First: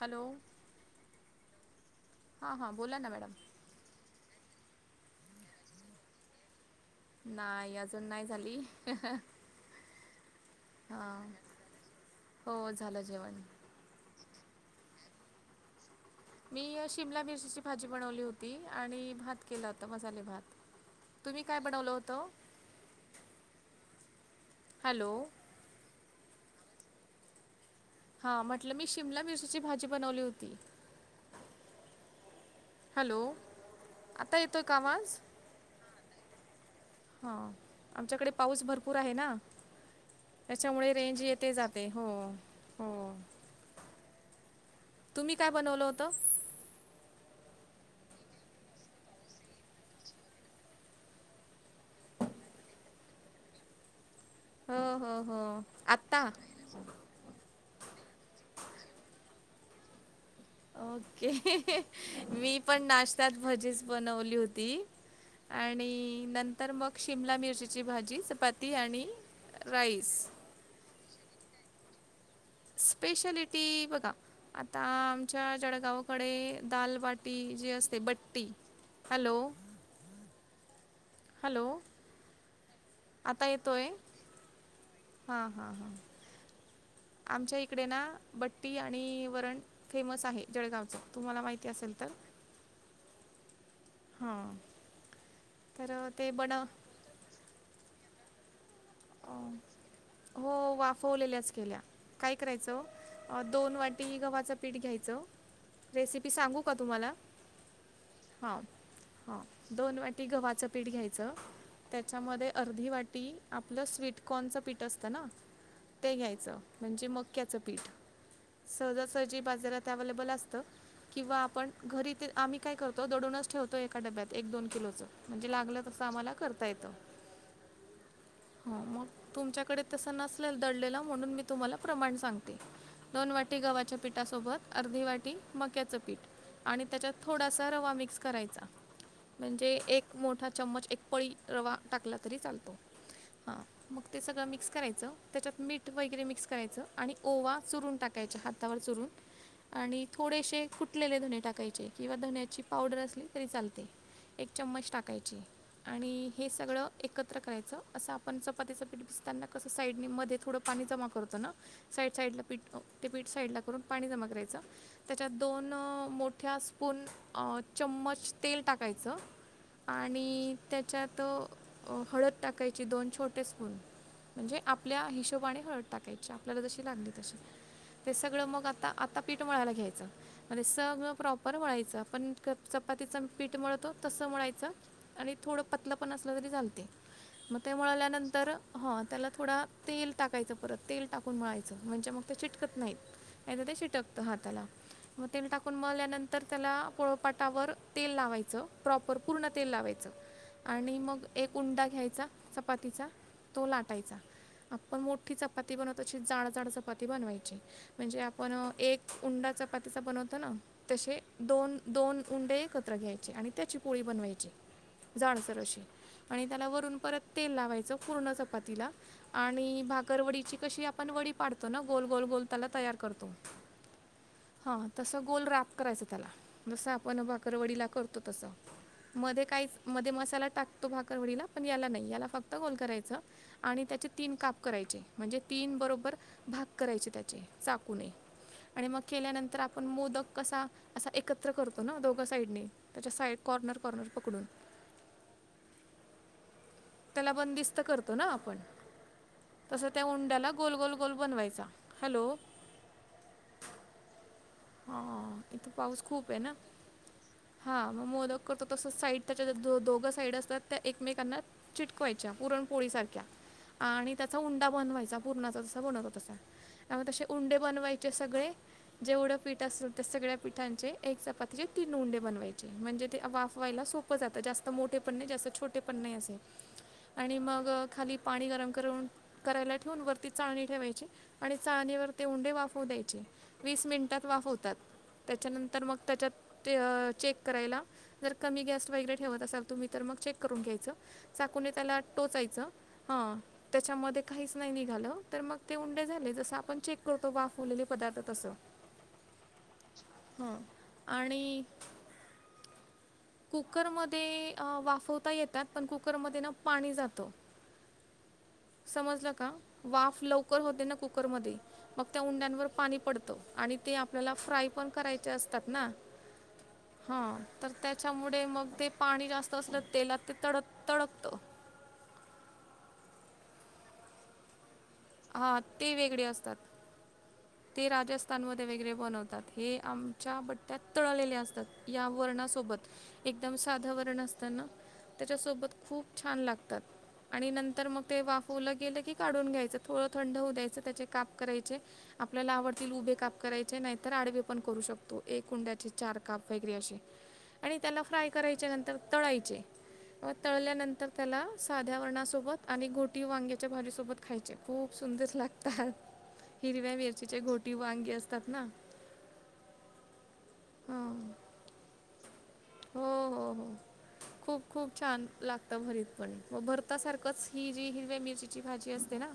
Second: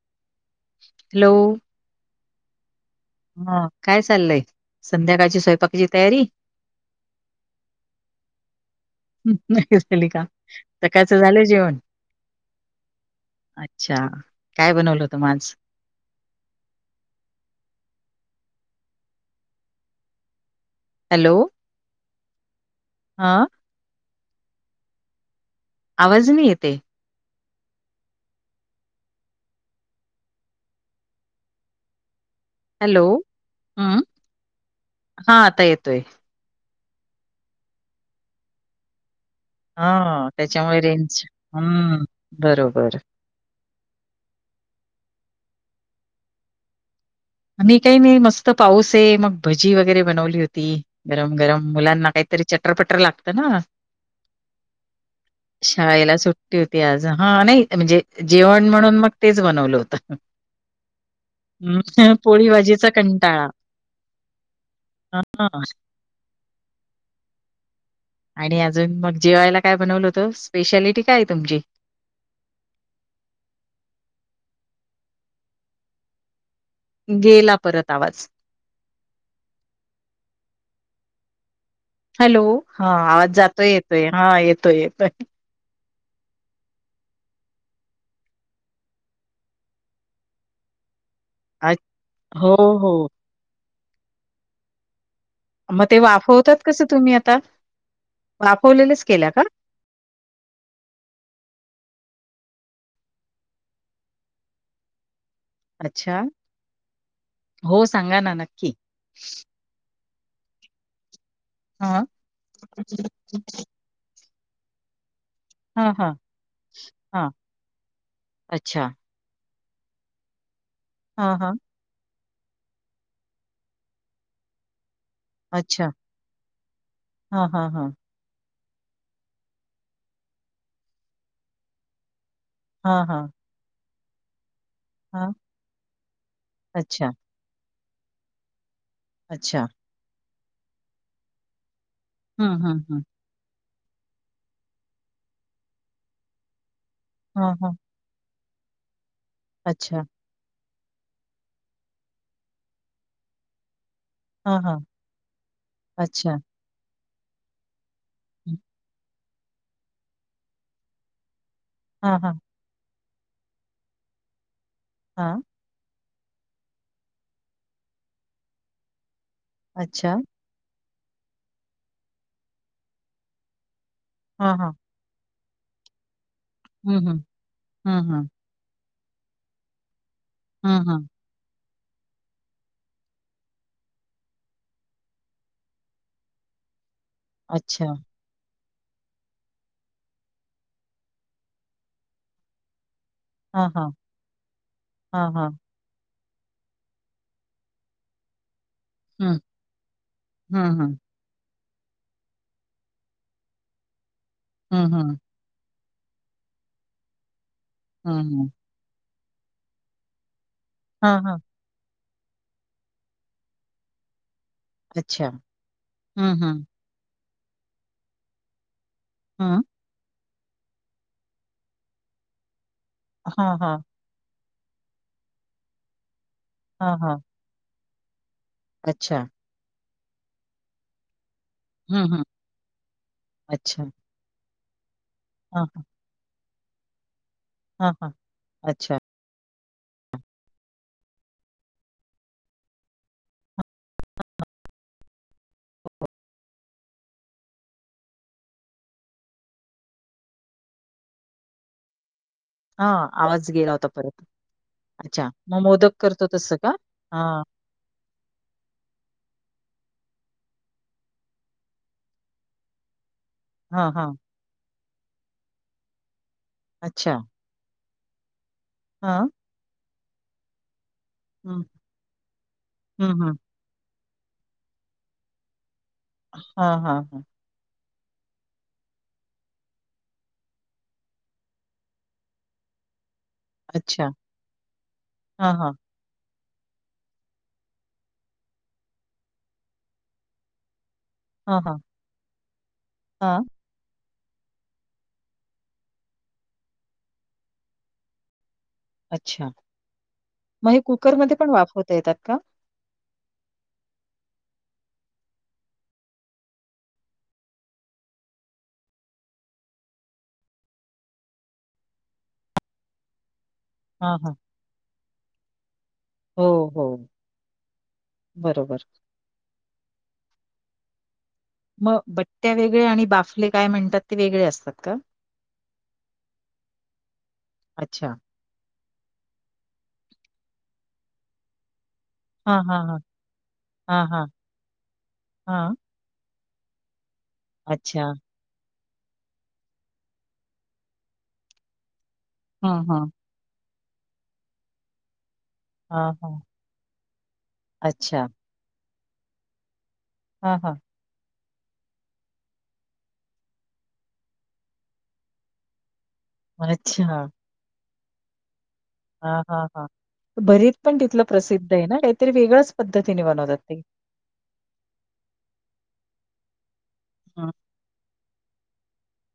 Hello! ! Hello! हा हा हा काय चाललय संध्याकाळची स्वयंपाकीची तयारी नाही अजून नाही झाली नुकतीच केली का सकाळच हां झालय जेवण हो झालं जेवण अच्छा काय बनवलं होतं म आज मी शिमला मिरचीची भाजी बनवली होती आणि भात केलं होता मसाले भात. तुम्ही काय बनवल होत. ह. हॅलो. आवाज नाही येते. हा म्हटलं मी शिमला मिरचीची भाजी बनवली होती. हॅलो हम्म आता येतोय का हा आता येतोय. हा आमच्याकडे पाऊस भरपूर आहे ना. हा त्याच्यामुळे रेंज येते जाते हम्म हो बरोबर. हो तुम्ही काय बनवलं होतं. आम्ही काही नाही मस्त पाऊस आहे मग भजी वगैरे बनवली होती गरम गरम मुलांना काहीतरी तरी चटरपटर लागत ना. हो हो. हो शाळेला आत्ता सुट्टी होती आज हा नाही म्हणजे जेवण म्हणून मग ते. बनवलं होत ओके [unintelligible] मी पण भाजीचा नाश्त्यात कंटाळा भजीच बनवली होती हां, आणि नंतर मग शिमला मिरचीची भाजी चपाती आणि त राईस [unintelligible] स्पेशलिटी काय तुमची स्पेशलिटी बघा आता आमच्या जळगावकडे दालबाटी गेला जी परत असते आवाज. बट्टी हॅलो! हॅलो. हा आवाज जातोय येतोय हा येतोय येतोय. हां, हां, हां. आमच्या इकडे ना बट्टी आणि वरण फेमस आहे जळगावच. अच हो हो. हा. मग ते वाफवतात कसं तुम्ही आता वाफ. अ हो वाफवलेल्या. केल्या काय करायचं दोन वाटी गव्हाचं पीठ घ्यायचं. अच्छा. रेसिपी सांगू का तुम्हाला हो, सांगा ना हा नक्की. ह दोन वाटी. गव्हाच पीठ घ्यायच हां, त्याच्यामध्ये अर्धी वाटी आप. ल स्वीटकॉर्नचं पीठ असतं ना. हां, हां, ते घ्यायचं म्हणजे हां. मक्याचं पीठ अच्छा. सहजासहजी. बाजारात अवेलेबल असतो हां, किंवा हां. आपण घरी. ते आम्ही काय करतो दळून ठवो एकाडब्यात एक दोन किलोचं. म्हणजे लागलं अच्छा. तसं आम्हाला करता येतं. हां, हां, हां. हो मग तुमच्याकडे तस नसलेल दळलेला म्हणून मी तुम्हाला प्रमाण सांगते. हां, ते हां. दोन वाटी गव्हाच्या पीठासोबत. अर्धी हां. वाटी मक्याचं पीठ आणि अच्छा, त्याच्यात थोडासा रवा मिक्स करायचा. अच्छा. म्हणजे एक मोठा चम्मच एक पळी रवा टाकला तरी हं, चालतो. हं, हं. हा मग ते सगळं मिक्स करायचं, त्याच्यात मीठ वगैरे मिक्स करायचं. आणि हां, ओवा हां. चुरून टाकायच्या हातावर चुरून अच्छा. आणि थोडेसे फुटलेले धने टाकायचे किंवा धण्याची पावडर असली तरी चालते. एक हां, हां. चम्मच टाकायची आणि अच्छा. हे सगळं एकत्र करायचं. असं आपण हं. चपातीच पीठ भिजताना कसं साईड मध्ये थोडं पाणी जमा करतो ना साईड हां, हां. साईडला पीठ ते पीठ साईडला करून पाणी जमा करायचं, त्याच्यात हां. दोन मो ठ्या स्पून चममच तेल टाकायचं, अच्छा. आणी त्या च्यात हळद टाकायची दोन छोटे स्पून हां, म्हणजे हां. आपल्या हिशोबाने हळद टाकायची आपल्याला जशी हं, लागली हं. तशी हं, ते हं. सगळं मग आता आता पीठ मळायला घ्यायचं. आणि हां, हां. सगळे प्रॉपर मळायच. पण चपातीच पीठ मळतो तसं, मळायचं आणी थोडं पतलं पण असलं तरी चालते. मग ते अच्छा. मळल्यानंतर हं त्याला थोडा तेल टाकायचं परत, तेल टाकून मळायचं म्हणजे मग ते चिटकत नाही. नाहीतर हां, ते हां. चिकटतं हाताला, मग हां, तेल हां. टाकून मळल्या तर त्याला, पोळोपाटावर तेल लावायचं. प्रॉपर हं. पूर्ण तेल लावायचं, हं, हं. आणि मग एक उंडा घ्यायचा चपातीचा तो लाटायचा, हं, आपण हं. मोठी चपाती बनवतो तशी जाड जाड चपाती बनवायची, म्हणजे हं, हं. आपण एक उंडा चपातीचा बनवतो न, तसे हां, हां. दोन दोन उंडे एकत्र घ्यायचे आणि त्याची पोळी बनवायची. अच्छा. जाडसर अशी हं, आणि हं. त्याला वरून परत तेल लावायचं पूर्ण चपातीला. हं. आणि भाकररवडीची कशी आपण वडी पाडतो ना गोल गोल गोल त्याला तयार करतो. हां, हां. हा तसं गोल राखायचं. जस हां, हां. आपण भाकरवडीला करतो तस अच्छा. मध्ये काय मध्ये मसाला टाकतो भाकरवडीला पण याला हं, नाही हं. याला फक्त गोल करायचं अच्छा. आणि त्याचे तीन काप करायचे म्हणजे हां, तीन हां. बरोबर भाग करायचे त्यात. हां, चाकूने हां. आणि अच्छा. मग केल्यानंतर [unintelligible] पण मोदक कसा असा एकत्र करतो ना, दोघ साईडनी त्याच्या साईड कॉर्नर कॉर्नर पकडून. [inaudible] त्याला बंदिस्त करतो ना आपण. तस त्या उंड्याला गोल गोल गोल बनवायचा. हॅलो, हा आवाज गेला होता परत. अच्छा हां मग मोदक करतो तस का? हां हा मग मोदक करतो तसं, साईड त्याच्या दोघच स्प्रेड असत्यात, त्या एकमेकांना चिटकवायच्या पुरणोळी सारख्या हां, आणि हां. त्याचा उंडा बनवायचा पूरणाचा तसा बनवतो तसा, त्यामुळे तसे उंडे बनवायचे सगळे हा, जेवढं सगळ्या पिठाचे एक हं. चपातीचे, तीन उंडे बनवायचे म्हणजे हं, ते हं. वाफवायला सोपे, जास्त मोठे पण नाही, जास्त छोटे पण नाही असे हां, हां, हां. आणि मग खाली पाणी गरम करून करायला ठेवून, वरती चाळणी ठेवायची आणि चाळणीवर ते उंडे वाफवू द्यायचे. वीस अच्छा. मिनिटात वाफवतात, हां, हां. त्याच्यानंतर मग त्याच्या ते चेक करायला जर कमी गॅस वगैरे ठेवत असाल तुम्ही तर मग चेक करून घ्यायचं. हां, चाकून हां. त्याला टोचायचं हं हां. त्याच्यामध्ये काहीच नाही निघाल तर मग ते उंडे झाले. जसं आपण चेक करतो वाफवलेले पदार्थ तसं. अच्छा, हां मग हे कुकरमध्ये पण आणि वाफवता येतात का? कुकरमध्ये वाफवता येतात पण कुकरमध्ये ना पाणी जातं. [inaudible] [inaudible] समजलं का वाफ लवकर होते ना कुकर मध्ये मग त्या उंड्यांवर पाणी पडतं. आणि ते हां, हां. आपल्याला फ्राय पण करायचे असतात ना, हो, हो. हा तर त्याच्यामुळे मग बरोबर. ते पाणी जास्त असलं तेलात ते तडक तडक मग बट्ट्या वेगळे आणि बाफले काय म्हणतात ते वेगळे असतात का हा ते वेगळे असतात ते अच्छा. राजस्थानमध्ये वेगळे बनवतात हे आमच्या बट्ट्यात तळलेले असतात या हां, हां, वर्णासोबत हां. एकदम साधं हां, वर्ण हां. असताना हां. त्याच्यासोबत खूप छान लागत आणि नंतर मग अच्छा. ते वाफवलं गेलं की काढून घ्यायचं थोडं थंड होऊ द्यायचं त्याचे काप करायचे आपल्याला ला हां, आवडतील हां. उभे काप करायचे जचे नाहीतर आडवे पण करू शकतो एक कुंड्याचे हां, चार हां. काप वगैरे असे आणि त्याला अच्छा. फ्राय करायचे नंतर तळायचे व हां, हां. तळल्यानंतर त्याला साध्या वर्णासोबत आणि घोटी वांग्याच्या भाजीसोबत खायचे खूप सुंदर लागतात हिरव्या मिरचीच्या घोटी वांगी असतात ना हा हा हा भरीत पण हं. तिथलं प्रसिद्ध आहे ना काही हो हो हो खूप खूप छान लागत भरीत पण भर आता सारखंच हं. ही जी हिरव्या मिरचीची भाजी असते ना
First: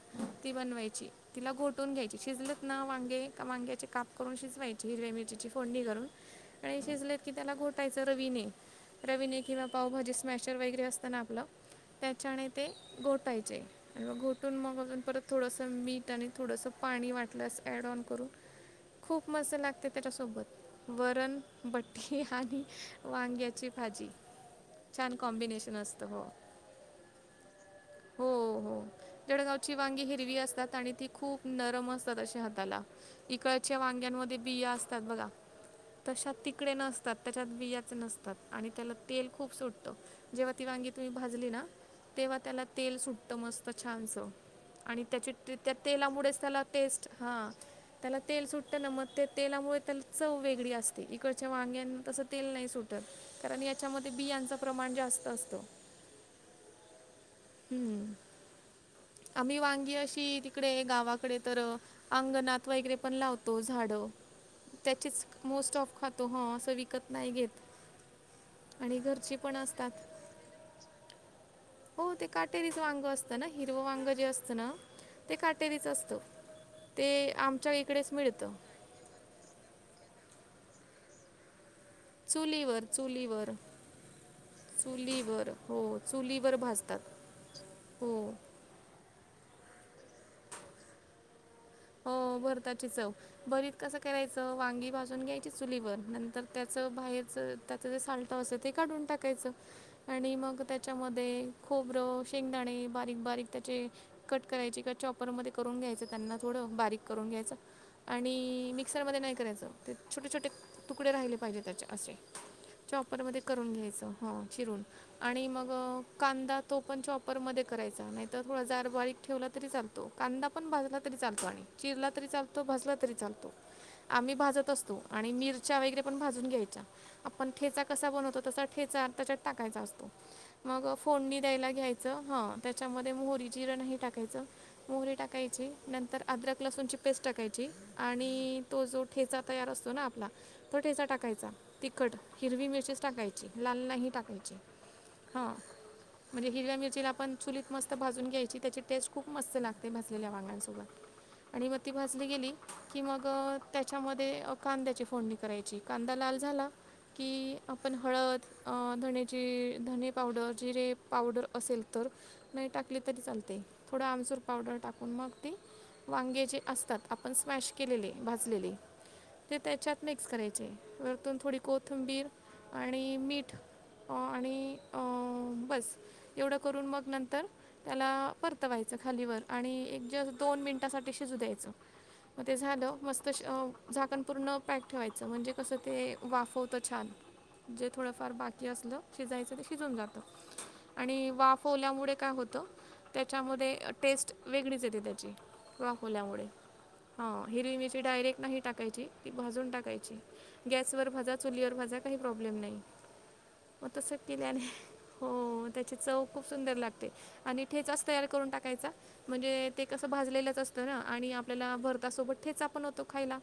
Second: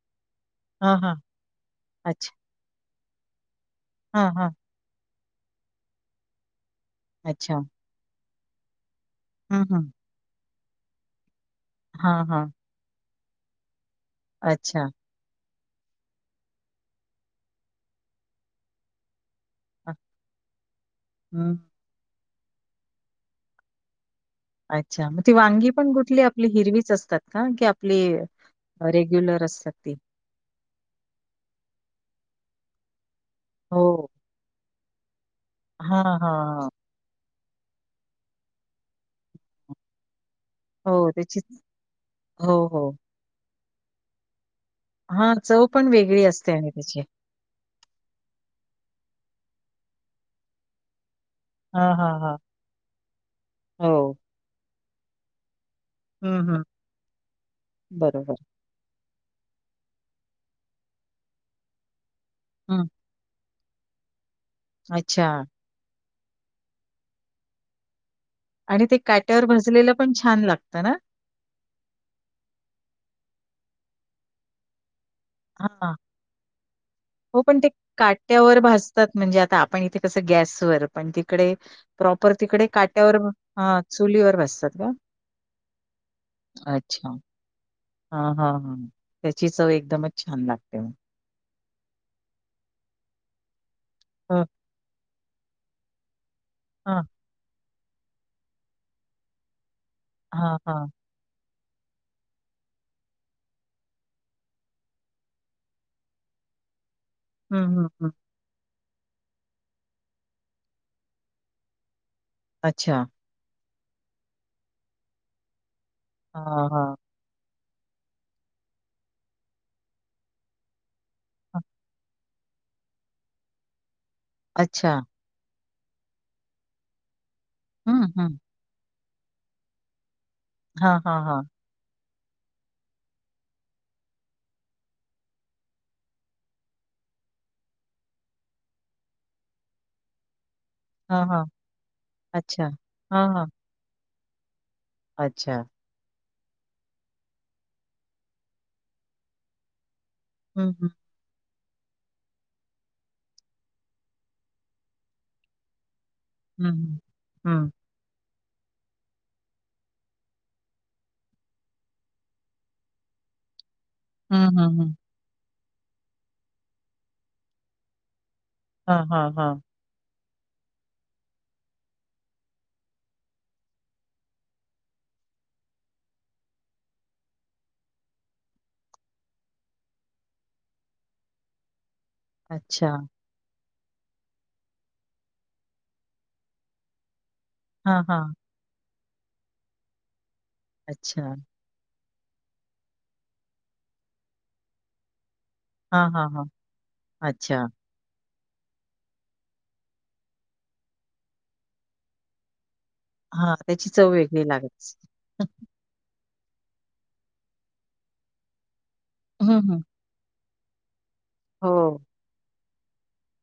ती हां, बनवायची हां. तिला घोटून घ्यायची अच्छा. शिजलच ना वांगे का वांगे प हां, करून हां. शिजवाय हिरव मिरचीची फोडणी करून आणि शिजलेत कि त्याला अच्छा. घोटाय रवीने रवीने हं, किंवा हं. पावभाजी स्मॅशर वगैरे असताना आपलं हां, त्याच्याने हां. ते घोटायचे आणि मग घोटून मग अच्छा. अजून परत थोड मीठ आणि थोडंसं पाणी वाटल्यास ॲड ऑन करून खूप मस्त लागते हां. त्याच्यासोबत वरण हं. भट्टी आणि वांग्याची भाजी अच्छा छान मग ती वांगी कॉम्बिनेशन पण असतं कुठली हो आपली हिरवीच असतात का की.. हो हो रेग्युलर असतात जळगावची ती? वांगी हिरवी असतात आणि ती खूप नरम असतात अे ह... इकडच्या हो. वांग्यांमध्ये बिया असतात बघ हां, हां, तसे हां. तिकडे नसतात... त्याच्यात बियाच नसतात आणि त्याला तेल खूप सुटतं.. जेव्हा ती वांगी तुम्ही हो त्याची भाजली ना तेव्हा त्याला हो, हो. तेल सुटत मस्त छानच.. आणि हां, त्याच्या चव त्या पण वेगळी तेलामुळेच असते त्याला आणि त्याची. टेस्ट हा त्याला तेल सुटत ना मग ते.. तेलामुळे त्याला चव वेगळी असते इकड... च्या वांग्यां हां, तस हां, हां. तेल नाही सुटत कारण याच्यामध्ये बियाच प्रमाण जास्त असतो हम्म हम्म बरोबर आम्ही वांगी अशी तिकडे गावाकडे तर अंगणात हं, वगैरे पण लावतो झाड त्याचेच अच्छा मोस्ट ऑफ खातो ह असं विकत नाही घेत आणि ते घरची कॅटवर पण असतात भजलेलं पण छान लागत ना हो ते काटेरीच वांग असतं ना हिरवं वांग जे असतं ना ते काटेरीच हां. असतं ते हो पण ते आमच्या इकडेच मिळतं काट्यावर भाजतात म्हणजे आता आपण इथे कसं गॅस पण तिकडे प्रॉपर तिकडे चुलीवर काट्यावर चुलीवर ह चुलीवर बसतात का चुलीवर हो चुलीवर अच्छा भाजतात हा हो हा हा त्याची चव एकदमच छान लागते म हो भरताची चव भरीत कसं हं, करायचं वांगी भाजून घ्यायची चुलीवर नंतर त्याच हां. बाहेरच त्याच जे सालटं असतं ते काढून टाकायचं आणि हां, मग हां. त्याच्यामध्ये खोबरं शेंगदाणे बारीक बारीक त्याचे कट करायचे क चॉपरमध्ये करून घ्यायचे त्यांना.. थोडं बारीक करून घ्यायचं हं, हं, हं. आणि मी... मिक्सरमध्ये नाही करायचं ते छोटे छोटे तुकडे राहिले पाहिजे त्याचे असे... अच्छा. चॉपरमध्ये करून घ्यायचं हो चिरून आणि मग... कांदा हां, तो हां. पण चॉपर म करायचा नाहीतर थोडा जार बारीक ठेवला तरी चालतो कांदा पण भाजला. चालत हां. चिरला तरी चालतो भाजला तरी चालतो आम्ही भाजत अच्छा. असतो आणि मिर... च्या वगैरे पण भाजून घ्यायच्या आपण ठेचा हं, कसा हं. बनवतो तसा ठेचा त्याच्यात टाकायचा असतो.. मग हां, हां, फोडनी हां. द्यायला घ्यायच... ह त्याच्यामध्ये मोहरी जिरं नाही टाकायचं मोहरी टाकायची... नंतर अदरक लसूणची पेस्ट टाकायची आणि तो जो ठेचा तयार असतो ना आपला... ठेचा हां, हां. टाकायचा तिखट अच्छा. हिरवी मिरचीच हां, हां. टाकायची लाल नाही टाकायची.. हां अच्छा... म्हणजे हिरव मिरचीला आपण चुलीत मस्त भाजून घ्यायची त्याची टेस्ट खूप मस्त लागते भाजलेली... ह ह... आणि मग ती भाजली गेली की मग त्याच्यामध्ये कांद्याची फोडणी करायची.. कांदा लाल झाला. हं, हं. की हं. आपण हळद... धणेची धणे पावडर जिरे पावडर असेल तर नाही टाकले तरी चालते... थोडं आमचूर हं, पावडर हं, हं. टाकून मग ते वांगे जे असतात आपण स्मॅश केलेले... भाजलेली हां, हां, ते हां. त्याच्यात म.. करायचे वरतून थोडी कोथंबीर आणि मीठ... आणि बस एवढं करून मग नंतर त्याला परतवायचं. खालीवर आणि एक ज दोन मिनिटासाठी शिजू द्यायचं मग ते अच्छा. झालं मस्त.. झाकण पूर्ण पॅक ठेवायचं म्हणजे कसं ते वाफवत छान... जे हां, थोडंफार हां. बाकी असलं शिजायचं ते शिजून जात अच्छा. आणि वाफवल्यामुळे.... काय होतं त्याच्यामध्ये टेस्ट वेगळीच येते त्याची... हां, हां, हां. वाखोल्यामुळे हा अच्छा. हिरणीचे डायरेक्ट.... नाही टाकायची की भाजून टाकायची गॅसवर भाजा चुलीवर भाजा काही प्रॉब्लेम नाही... हां, मग त्याची चव तस वेगळी केल्याने लागत. हो त्याची चव... खूप सुंदर लागते आणि ठेचाच तयार करून टाकायचा हं, म्हणजे हं. ते कसं भाजलेलंच असतं ना... आणि आपल्याला हो, भरतासोबत ठेचा पण होतो खायला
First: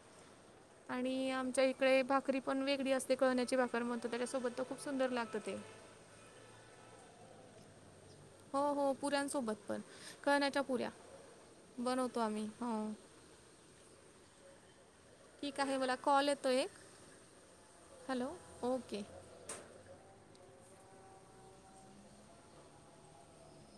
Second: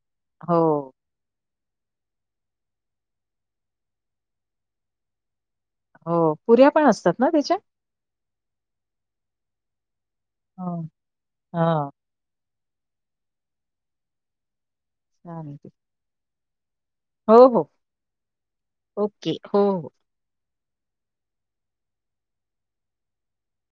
हो, आणि आमच्या... तडे भाकरी पण वेगळी असते कळण्याची भाकर म्हणतो त्याच्यासोबत तर खूप सुंदर लागतं ते हो पुऱ्या पण असतात ना त्याच्या हो हो पुऱ्यांसोबत पण कण्याच्या हो. पुऱ्या हां. बनवतो आम्ही हो छान ठीक ते. आहे मला कॉल येतो एक हो हो ओके हो हो